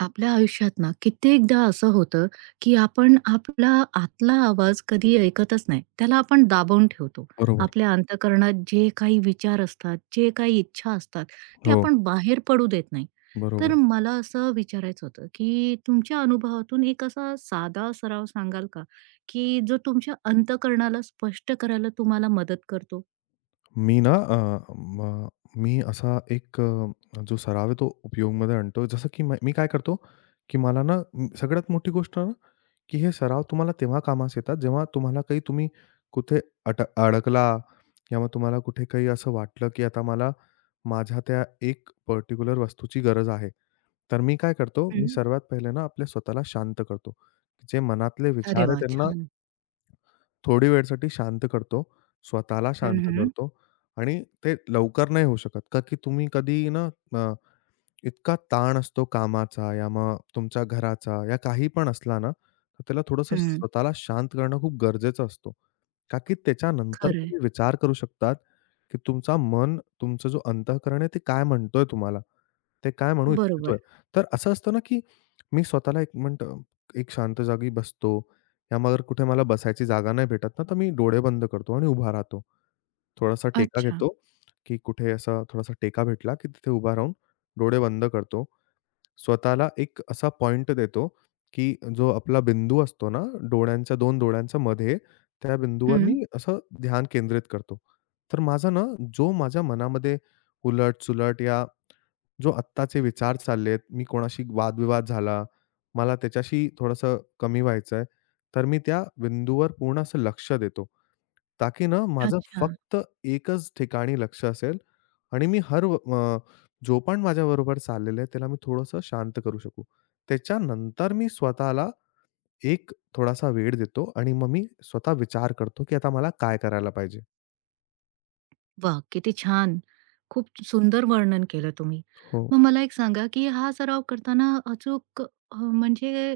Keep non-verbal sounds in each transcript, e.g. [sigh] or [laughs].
आपल्या आयुष्यात ना कित्येकदा असं होतं, की आपण आपला आतला आवाज कधी ऐकतच नाही. त्याला आपण दाबून ठेवतो. बरोबर. आपल्या अंतःकरणात जे काही विचार असतात, जे काही इच्छा असतात, ते हो, आपण बाहेर पडू देत नाही. तर बरोबर. मला असं विचारायचं होतं, की तुमच्या अनुभवातून एक असा साधा सराव सांगाल का, की जो तुमच्या अंतःकरणाला स्पष्ट करायला तुम्हाला मदत करतो? मी ना अ, म मी असा एक जो सराव आहे तो उपयोगमध्ये आणतो. जसं की मी काय करतो, की सगळ्यात मोठी गोष्ट ना, की हे सराव तुम्हाला तेव्हा कामास येतात, जेव्हा तुम्हाला काही तुम्ही कुठे अट अडकला किंवा तुम्हाला कुठे काही असं वाटलं, की आता मला माझ्या त्या एक पर्टिक्युलर वस्तूची गरज आहे. तर मी काय करतो, मी हं. सर्वात पहिले ना आपल्या स्वतःला शांत करतो. जे मनातले अरे विचार आहे वाह! त्यांना छान. थोडी वेळसाठी शांत करतो, स्वतःला हं, शांत हं. करतो आणि ते लवकर नाही होऊ शकत. का की तुम्ही कधी ना अ, इतका ताण असतो कामाचा या मग तुमच्या घराचा या काही पण असला ना, तर त्याला थोडंसं हं. स्वतःला शांत करणं खूप गरजेचं असतो. का की त्याच्यानंतर खरंय. तुम्ही विचार करू शकतात, की तुमचा मन, तुमचं जो अंतःकरण आहे, ते काय म्हणतोय तुम्हाला? ते काय म्हणू बरोबर. इच्छितोय? तर असं असतं ना, की मी स्वतःला एक मिनिटं एक शांत जागी बसतो या मग कुठे मला बसायची जागा नाही भेटत ना, तर मी डोळे बंद करतो आणि उभा राहतो. थोडासा टेका अच्छा. घेतो, की कुठे असा थोडासा टेका भेटला, की तिथे उभा राहून डोळे बंद करतो स्वतःला एक असा पॉइंट देतो, की जो आपला बिंदू असतो ना, दोन डोळ्यांच्या मध्ये, त्या बिंदूवर हं. मी असं ध्यान केंद्रित करतो. तर माझा ना, जो माझ्या मनामध्ये उलट-सुलट या जो आत्ताचे विचार चाललेत, मी कोणाशी वादविवाद झाला, मला त्याच्याशी थोडंसं कमी व्हायचंय, तर मी त्या बिंदूवर पूर्ण असं लक्ष देतो. ताकी ना माझं अच्छा. फक्त एकच ठिकाणी लक्ष असेल आणि मी जो पण माझ्याबरोबर चाललेलं आहे, त्याला मी थोडंसं शांत करू शकू. त्याच्यानंतर मी स्वतःला एक थोडासा वेळ देतो आणि मग मी स्वतः विचार करतो, की आता मला काय करायला पाहिजे? वा, किती छान. खूप सुंदर वर्णन केलं तुम्ही. हो, मग मला एक सांगा, की हा सराव करताना अचूक म्हणजे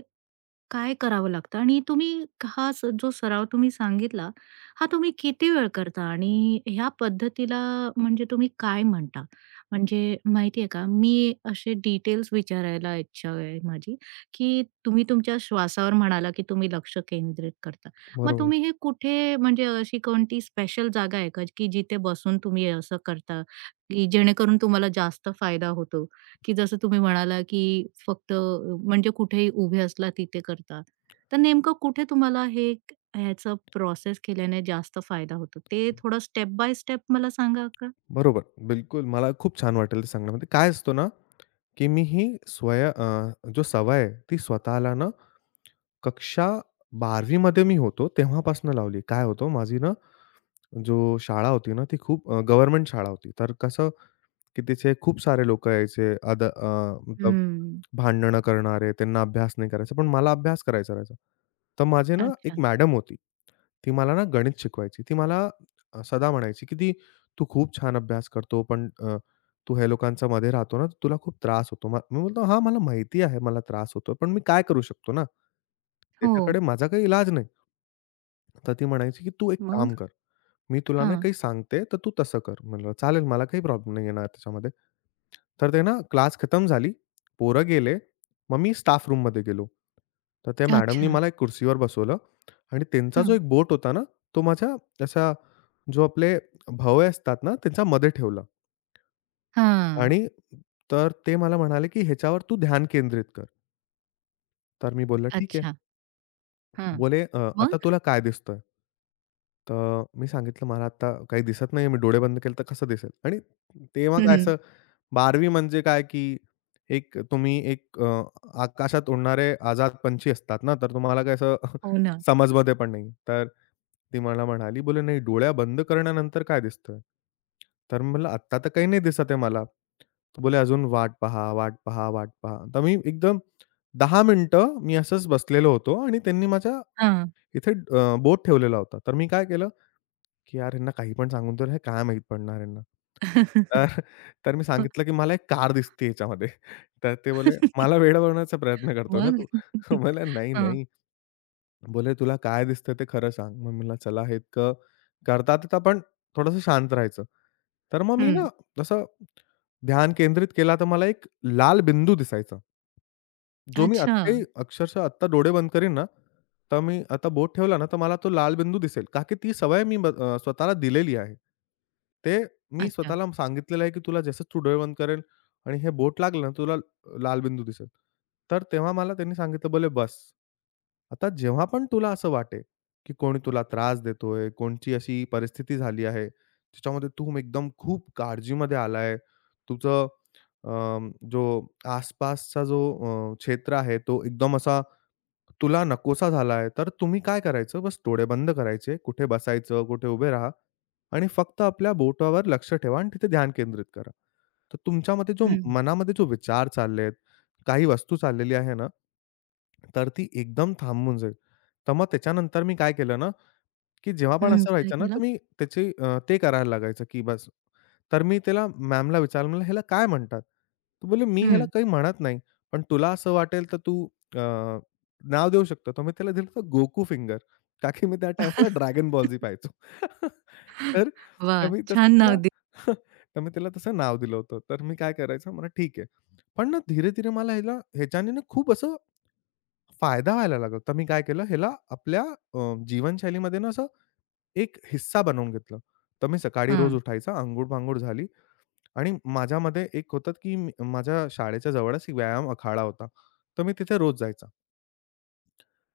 काय करावं लागतं आणि तुम्ही हा जो सराव तुम्ही सांगितला, हा तुम्ही किती वेळ करता आणि ह्या पद्धतीला म्हणजे तुम्ही काय म्हणता? म्हणजे माहिती आहे का, मी असे डिटेल्स विचारायला इच्छा आहे माझी, की तुम्ही तुमच्या श्वासावर म्हणाला, की तुम्ही लक्ष केंद्रित करता. मग बरोबर. तुम्ही हे कुठे म्हणजे अशी कोणती स्पेशल जागा आहे का, की जिथे बसून तुम्ही असं करता, की जेणेकरून तुम्हाला जास्त फायदा होतो? की जसं तुम्ही म्हणाला, की फक्त म्हणजे कुठेही उभे असला तिथे करता. तर नेमकं कुठे तुम्हाला हे ह्याचं प्रोसेस केल्याने जास्त फायदा होतो? ते थोडं स्टेप बाय स्टेप मला सांगा का? बरोबर. बिलकुल, मला खूप छान वाटेल ते सांगण्यामध्ये. काय असतो ना, की मी ही स्वय अ, जो सवय आहे, ती स्वतःला ना कक्षा 12वी मध्ये मी होतो, तेव्हापासून लावली. काय होतं माझी ना जो शाळा होती ना, ती खूप गव्हर्नमेंट शाळा होती. तर कसं, की तिथे खूप सारे लोकं यायचे. मतलब हम्म. भांडणं करणारे, त्यांना अभ्यास नाही करायचा. पण मला अभ्यास करायचा राहायचा. तर माझे ना अच्छा. एक मॅडम होती. ती मला ना गणित शिकवायची. ती मला सदा म्हणायची, की " तू खूप छान अभ्यास करतो, पण तू ह्या लोकांच्या मध्ये राहतो ना, तुला खूप त्रास होतो." मी बोलतो, "हां, मला माहिती आहे मला त्रास होतो, पण मी काय करू शकतो ना? हो. त्याच्याकडे माझा काही इलाज नाही." तर ती म्हणायची, की "तू एक मग? काम कर. मी तुला ना हां. काही सांगते, तर तू तसं कर." म्हणलं, "चालेल, मला काही प्रॉब्लेम नाही येणार त्याच्यामध्ये." तर ते ना क्लास खतम झाली. पोरं गेले. मग मी स्टाफ रूममध्ये गेलो. तर त्या मॅडमनी अच्छा. मला एक कुर्सीवर बसवलं आणि त्यांचा जो हां. एक बोट होता ना, तो माझ्या असा जो आपले भवे असतात ना, त्यांच्या मध्ये ठेवला हां. आणि ते मला म्हणाले, की "ह्याच्यावर तू ध्यान केंद्रित कर." तर मी बोललं, "ठीक आहे." अच्छा. हां. बोले, " आता मग? तुला काय दिसतंय?" तर मी सांगितलं, "मला आता काही दिसत नाहीये. मी डोळे बंद केले तर कसं दिसेल?" आणि तेव्हा काय हं. असं बारवी म्हणजे काय, की तुम्ही एक आकाशात उडणारे आझाद पंछी असतात ना, तर तुम्हाला काही असं [laughs] हो ना. समजमध्ये पण नाही. तर ती मला म्हणाली, बोलली, "नाही, डोळ्या बंद करण्यानंतर काय दिसतं?" तर मी म्हटलं, "आत्ता तर काही नाही दिसत आहे मला." तर बोलले, "अजून वाट पहा, वाट पहा, वाट पहा." तर मी एकदम 10 मिनिटं मी असंच बसलेलो होतो आणि त्यांनी माझ्या हां. इथे बोट ठेवलेला होता. तर मी काय केलं की यार ह्यांना काही पण सांगून तर हे काय माहीत पडणार ह्यांना. तर तर मी सांगितलं, की [laughs] मला एक कार दिसते ह्याच्यामध्ये. तर ते बोलले, "मला वेडवण्याचा प्रयत्न करतो ना तू?" मग? [laughs] म्हणलं, "नाही, हां. नाही." बोलले, "तुला काय दिसतं ते खरं सांग." मग म्हणलं, "चला हे इतकं करतात तर पण थोडंसं शांत राहायचं." तर मग मी ना हं. जसं ध्यान केंद्रित केला तर मला एक लाल बिंदू दिसायचा. जो मी अच्छा. आत्ताही अक्षरशः आत्ता डोळे बंद करीन ना, तर मी आता बोट ठेवला ना, तर मला तो लाल बिंदू दिसेल. का की ती सवय मी स्वतःला दिलेली आहे. ते मी अच्छा. स्वतःला सांगितलेलं आहे, की तुला जसंच तू डोळे बंद करेल आणि हे बोट लागलं ना, तुला लाल बिंदू दिसेल. तर तेव्हा मला त्यांनी सांगितलं, "बोले बस." आता जेव्हा पण तुला असं वाटेल, की कोणी तुला त्रास देतोय, कोणची अशी परिस्थिती झाली आहे, ज्याच्यामध्ये तू एकदम खूप काळजीमध्ये आलाय, तुझं जो आसपासचा जो क्षेत्र आहे तो एकदम असा तुला नकोसा झाला आहे, तर तुम्ही काय करायचं बस डोळे बंद करायचे, कुठे बसायचं, कुठे उभे राहा आणि फक्त आपल्या बोटावर लक्ष ठेवा आणि तिथे ध्यान केंद्रित करा. तर तुमच्यामध्ये जो हं. मनामध्ये जो विचार चालले आहेत, काही वस्तू चाललेली आहे ना, तर ती एकदम थांबून जाईल. तर मग त्याच्यानंतर मी काय केलं ना की जेव्हा पण हं. असं काय व्हायचं ना, केलं? तर मी ते करायला लागायचं की बस. तर मी त्याला मॅमला विचारलं, म्हणलं, "ह्याला काय म्हणतात?" तर बोलले, "मी ह्याला हं. काही म्हणत नाही, पण तुला असं वाटेल तर तू अ, नाव देऊ शकतो." तर मी त्याला दिलं होतं गोकू फिंगर. का की मी त्या टाईमला ड्रॅगन बॉल झी पाहायचो. [laughs] तर तर वाह! मी तसं छान नाव त्याला दिलं. [laughs] तर मी त्याला तसं नाव दिलं होतं. तर मी काय करायचं म्हणलं, "ठीक आहे." पण ना धीरे-धीरे मला ह्याच्याने ना खूप असं फायदा व्हायला लागला. तर मी काय केलं, ह्याला आपल्या जीवनशैलीमध्ये ना असं एक हिस्सा बनवून घेतलं. तर मी सकाळी रोज हां. उठायचा, अंघोळ-पांघोळ झाली आणि माझ्यामध्ये एक होतं, की मी माझ्या शाळेच्या जवळच एक व्यायाम अखाडा होता. तर मी तिथे रोज जायचा.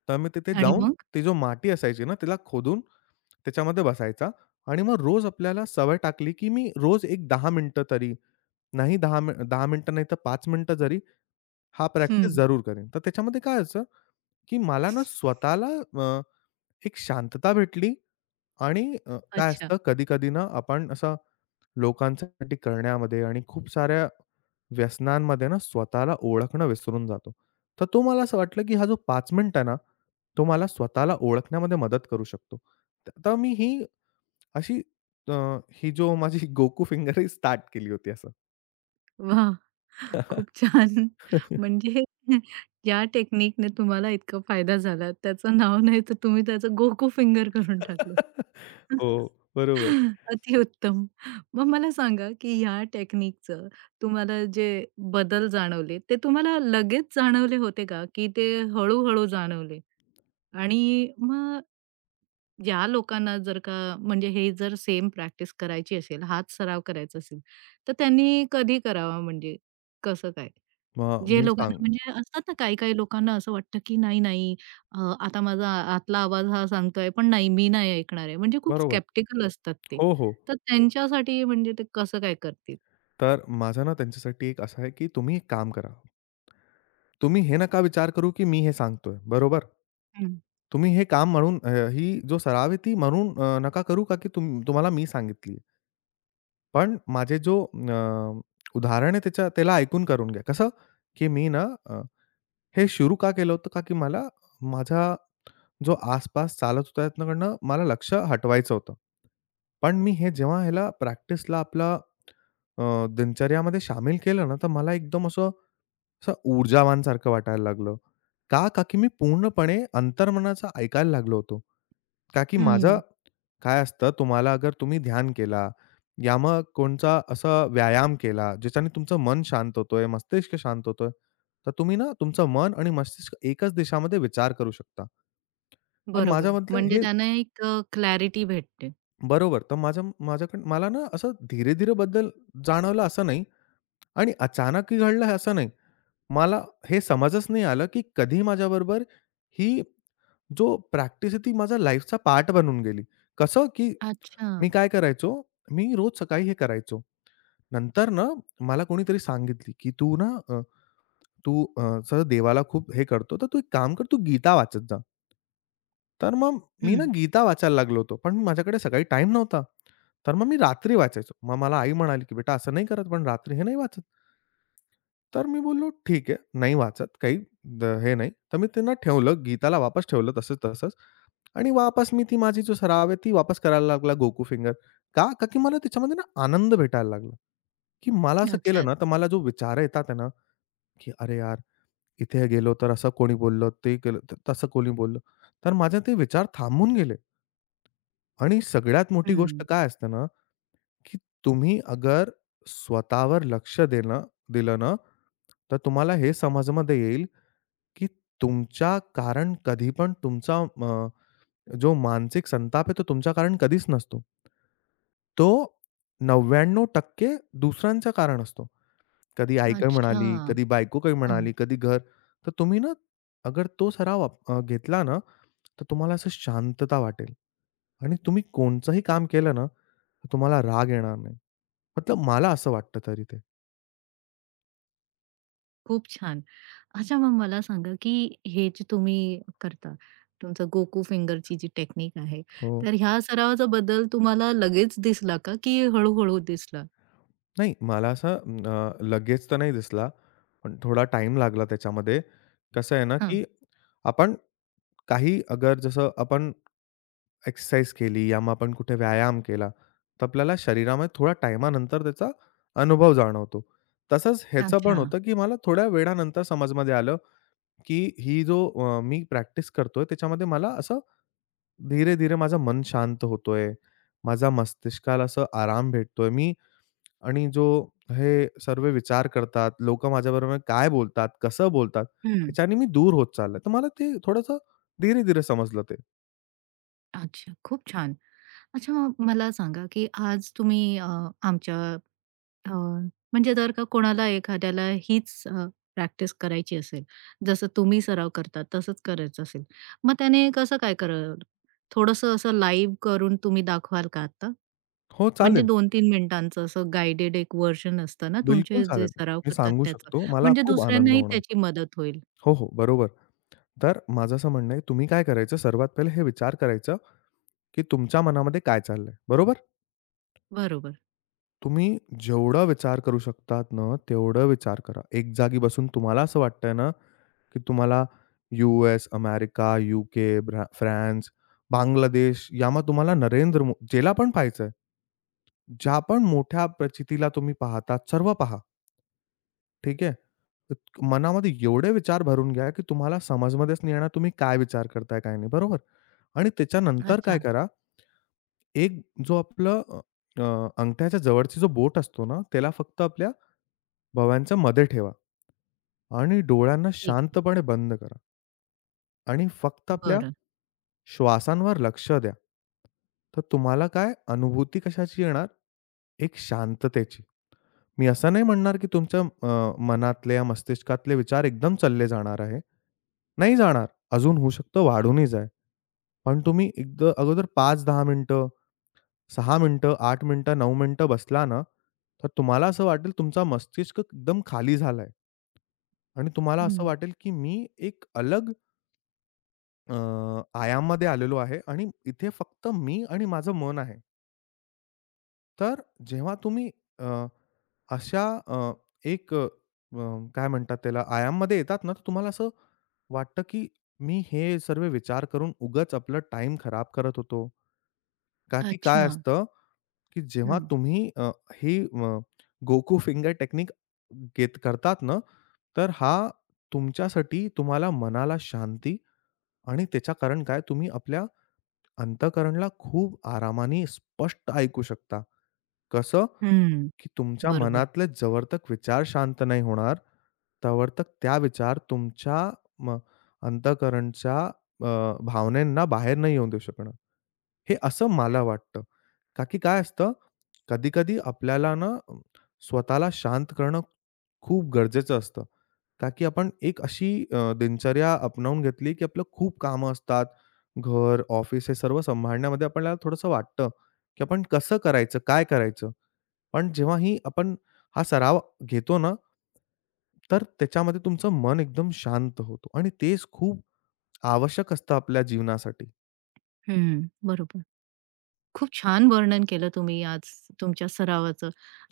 तर मी तिथे आणि जाऊन मग? ती जो माती असायची ना, तिला खोदून त्याच्यामध्ये बसायचा आणि मग रोज आपल्याला सवय टाकली, की मी रोज एक 10 मिनिटं तरी, नाही, 10 मिनिटं नाही तर 5 मिनिटं जरी हा हं. प्रॅक्टिस जरूर करेन. तर त्याच्यामध्ये काय व्हायचं, की मला ना स्वतःला अ, एक शांतता भेटली आणि काय अच्छा. असतं कधी-कधी ना आपण असं लोकांसाठी करण्यामध्ये आणि खूप साऱ्या व्यसनांमध्ये ना स्वतःला ओळखणं विसरून जातो. तर तो मला असं वाटलं, की हा जो 5 मिनिट आहे ना, तो मला स्वतःला ओळखण्यामध्ये मदत करू शकतो. तर मी ही अशी अ, ही जो माझी [laughs] गोकू फिंगर ही स्टार्ट केली होती असं. वाह! खूप [laughs] छान. म्हणजे या टेक्निकने तुम्हाला इतका फायदा झाला. त्याचं नाव नाही तर तुम्ही त्याचं गोकू फिंगर करून टाकलं. हो, बरोबर. अतिउत्तम. मग मला सांगा, की या टेक्निकचं तुम्हाला जे बदल जाणवले, ते तुम्हाला लगेच जाणवले होते का? की ते हळू-हळू जाणवले? आणि मग ज्या लोकांना जर का म्हणजे हे जर सेम प्रॅक्टिस करायची असेल, हाच सराव करायचा असेल, तर त्यांनी कधी करावा म्हणजे कसं काय? मग जे मी सांग लोकांना म्हणजे असतात ना काही-काही लोकांना असं वाटतं, की नाही, अ, आता माझा आतला आवाज हा सांगतोय, पण नाही मी नाही ऐकणार आहे. म्हणजे खूप बरोबर. स्केप्टिकल असतात ते. हो, हो. तर त्यांच्यासाठी म्हणजे ते कसं काय करतील? तर माझा ना त्यांच्यासाठी एक असा आहे, की तुम्ही एक काम करा. तुम्ही हे नका विचार करू, की मी हे सांगतोय, बरोबर? हं, तुम्ही हे काम म्हणून ही जो सराव आहे ती म्हणून नका करू का की तुम्हाला मी सांगितली. पण माझे जो उदाहरण आहे त्याच्या त्याला ऐकून करून घ्या. कसं? की मी ना अ, हे सुरू का केलं होतं का की मला माझा जो आसपास चालत होता त्यातनं मला लक्ष हटवायचं होतं. पण मी हे जेव्हा ह्याला प्रॅक्टिसला आपला अ, दिनचर्यामध्ये शामील केलं ना, तर मला एकदम असं असं ऊर्जावान सारखं वाटायला लागलं. का? का की मी पूर्णपणे अंतर्मनाचं ऐकायला लागलो होतो. का की माझं हं. काय असतं, तुम्हाला अगर तुम्ही ध्यान केला, या मग कोणचा असा व्यायाम केला, ज्याच्याने तुमचं मन शांत होतोय, मस्तिष्क शांत होतोय, तर तुम्ही ना तुमचं मन आणि मस्तिष्क एकच दिशामध्ये विचार करू शकता. तर बरोबर. माझ्यामधलं म्हणजे हे त्यांना एक क्लॅरिटी भेटते. बरोबर. तर माझ्याकडून मला ना असं धीरे-धीरे बद्दल जाणवलं असं नाही आणि अचानक ही घडलं हे असं नाही. मला हे समजच नाही आलं, की कधी माझ्याबरोबर ही जो प्रॅक्टिस आहे ती माझा लाईफचा पार्ट बनून गेली. कसं, की अच्छा. मी काय करायचो, मी रोज सकाळी हे करायचो. नंतर ना मला कोणीतरी सांगितली, की "तू असं देवाला खूप हे करतो, तर तू एक काम कर, तू गीता वाचत जा." तर मग मी ना हं. गीता वाचायला लागलो होतो. पण माझ्याकडे सकाळी टाईम नव्हता. तर मग मी रात्री वाचायचो. मग मला आई म्हणाली, की "बेटा असं नाही करत, पण रात्री हे नाही वाचत." तर मी बोललो, "ठीक आहे, नाही वाचत काही हे नाही." तर मी त्यांना ठेवलं, गीताला वापस ठेवलं तसंच-तसंच आणि वापस मी ती माझी जो सराव आहे, ती वापस करायला लागला गोकू फिंगर. का? का की मला त्याच्यामध्ये ना आनंद भेटायला लागला, की मला असं अच्छा. केलं ना, तर मला जो विचार येतात आहे ना, की "अरे यार, इथे गेलो तर असं कोणी बोललं, ते केलं तर तसं कोणी बोललं." तर माझे ते विचार थांबून गेले आणि सगळ्यात मोठी गोष्ट हं. काय असते ना की तुम्ही अगर स्वतःवर लक्ष देणं दिलं ना, तर तुम्हाला हे समजमध्ये येईल की तुमच्या कारण कधी पण तुमचा अ, जो मानसिक संताप आहे, तो तुमच्या कारण कधीच नसतो. तो 99% दुसऱ्यांचं कारण असतो. कधी आई काही अच्छा. म्हणाली, कधी बायको काही म्हणाली, कधी घर. तर तुम्ही ना अगर तो सराव घेतला ना, तर तुम्हाला असं शांतता वाटेल आणि तुम्ही कोणचंही काम केलं ना, तर तुम्हाला राग येणार नाही. मतलब मला असं वाटतं तरी ते. खूप छान. अच्छा मग मला सांगा, की हे जे तुम्ही करता, तुमचं गोकू फिंगरची जी टेक्निक आहे, हो. तर ह्या सरावाचा बदल तुम्हाला लगेच दिसला का, की हळू दिसला? नाही मला असं लगेच तर नाही दिसला. पण थोडा टाईम लागला त्याच्यामध्ये. कसं आहे ना, हां. की आपण काही अगर जसं आपण एक्सरसाइज केली या मग आपण कुठे व्यायाम केला, तर आपल्याला शरीरामध्ये थोड्या टाईमानंतर त्याचा अनुभव जाणवतो. तसंच ह्याचं पण अच्छा. होतं, की मला थोड्या वेळानंतर समजमध्ये आलं, की ही जो मी प्रॅक्टिस करतोय त्याच्यामध्ये मला असं धीरे-धीरे माझं मन शांत होतोय. माझ्या मस्तिष्काला असं आराम भेटतोय. आणि जो हे सर्व विचार करतात, लोकं माझ्याबरोबर काय बोलतात, कसं बोलतात, हं. ह्याच्याने मी दूर होत चाललोय. तर मला ते थोडंसं धीरे-धीरे समजलं ते. अच्छा, खूप छान. अच्छा मग मला सांगा, की आज तुम्ही आमच्या अ, म्हणजे जर का कोणाला एखाद्याला हीच प्रॅक्टिस करायची असेल, जसं तुम्ही सराव करता तसंच करायचं असेल, मग त्याने कसं काय कराल? थोडंसं असं लाईव्ह करून तुम्ही दाखवाल का आता? हो, म्हणजे चालेल. 2-3 मिनिटांचं असं गाईडेड एक व्हर्जन असतं ना, बिलकुल तुमचे जे चालेल. सराव मी करतात सांगू त्याचं. शकतो. मला म्हणजे खूप आनंद दुसऱ्यांनाही होणार. त्याची मदत होईल. हो, हो, बरोबर. तर माझं असं म्हणणं आहे, तुम्ही काय करायचं सर्वात पहिले हे विचार करायचं, की तुमच्या मनामध्ये काय चाललंय, बरोबर? बरोबर. तुम्ही जेवढा विचार करू शकतात ना, तेवढं विचार करा. एक जागी बसून तुम्हाला असं वाटतंय ना, की तुम्हाला US, America, UK, France, Bangladesh यामा तुम्हाला नरेंद्र मो ज्याला पण पाहायचंय, ज्या पण मोठ्या प्रचितीला तुम्ही पाहतात, सर्व पहा. ठीक आहे? त मनामध्ये एवढे विचार भरून घ्या, की तुम्हाला समजमध्येच नाही येणार तुम्ही काय विचार करताय, काय नाही. बरोबर? आणि त्याच्यानंतर काय अच्छा. करा, एक जो आपलं अ, अंगठ्याच्या जवळची जो बोट असतो ना, त्याला फक्त आपल्या भव्यांच्या मध्ये ठेवा आणि डोळ्यांना ठीक शांतपणे बंद करा आणि फक्त आहे. आपल्या बरं. श्वासांवर लक्ष द्या. तर तुम्हाला काय अनुभूती कशाची येणार? एक शांततेची. मी असं नाही म्हणणार, की तुमच्या मनातले या मस्तिष्कातले विचार एकदम चालले जाणार आहे. नाही जाणार. अजून होऊ शकतं वाढूनही जाय. पण तुम्ही एकदा अगोदर 5-10 मिनिटं, 6 मिनिटं, 8 मिनिटं, 9 मिनिटं बसला ना, तर तुम्हाला असं वाटेल तुमचा मस्तिष्क एकदम खाली झालाय. आणि तुम्हाला असं हं. वाटेल, की मी एक अलग अ, आयाममध्ये आलेलो आहे आणि इथे फक्त मी आणि माझं मन आहे. तर जेव्हा तुम्ही अ, अशा अ, एक अ, अ, काय म्हणतात त्याला आयाममध्ये येतात ना, तर तुम्हाला असं वाटतं, की मी हे सर्व विचार करून उगाच आपला टाईम खराब करत होतो. का की काय अच्छा. असतं, की जेव्हा हं. तुम्ही ही गोकू फिंगर टेक्निक घेत करतात ना, तर हा तुमच्यासाठी तुम्हाला मनाला शांती आणि त्याच्या कारण काय तुम्ही आपल्या अंतःकरणला खूप आरामाने स्पष्ट ऐकू शकता. कसं? हं. की तुमच्या बरोबर. मनातले जोवरतक विचार शांत नाही होणार, तोवरतक त्या विचार तुमच्या म अंतःकरणच्या भावनांना बाहेर नाही येऊन देऊ शकणार. हे असं मला वाटतं. का की काय असतं कधी-कधी आपल्याला ना स्वतःला शांत करणं खूप गरजेचं असतं. का आपण एक अशी दिनचर्या अपनावून घेतली, की आपलं खूप कामं असतात. घर, ऑफिस हे सर्व सांभाळण्यामध्ये आपल्याला थोडंसं वाटतं, की आपण कसं करायचं, काय करायचं? पण जेव्हा ही आपण हा सराव घेतो ना तर त्याच्यामध्ये तुमचं मन एकदम शांत होतं आणि तेच खूप आवश्यक असतं आपल्या जीवनासाठी. हं. बरोबर. खूप छान वर्णन केलं तुम्ही आज तुमच्या सरावाचं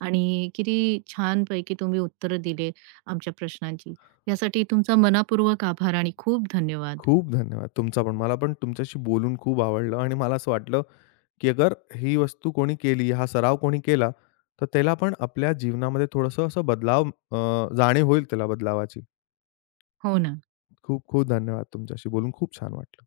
आणि किती छानपैकी तुम्ही उत्तरं दिले आमच्या प्रश्नांची. यासाठी तुमचा मनःपूर्वक आभार आणि खूप धन्यवाद. खूप धन्यवाद तुमचा पण. मला पण तुमच्याशी बोलून खूप आवडलं आणि मला असं वाटलं, की अगर ही वस्तू कोणी केली, हा सराव कोणी केला, तर त्याला पण आपल्या जीवनामध्ये थोडंसं असं बदलाव जाणीव होईल त्याला बदलावाची. हो ना. खूप खूप धन्यवाद. तुमच्याशी बोलून खूप छान वाटलं.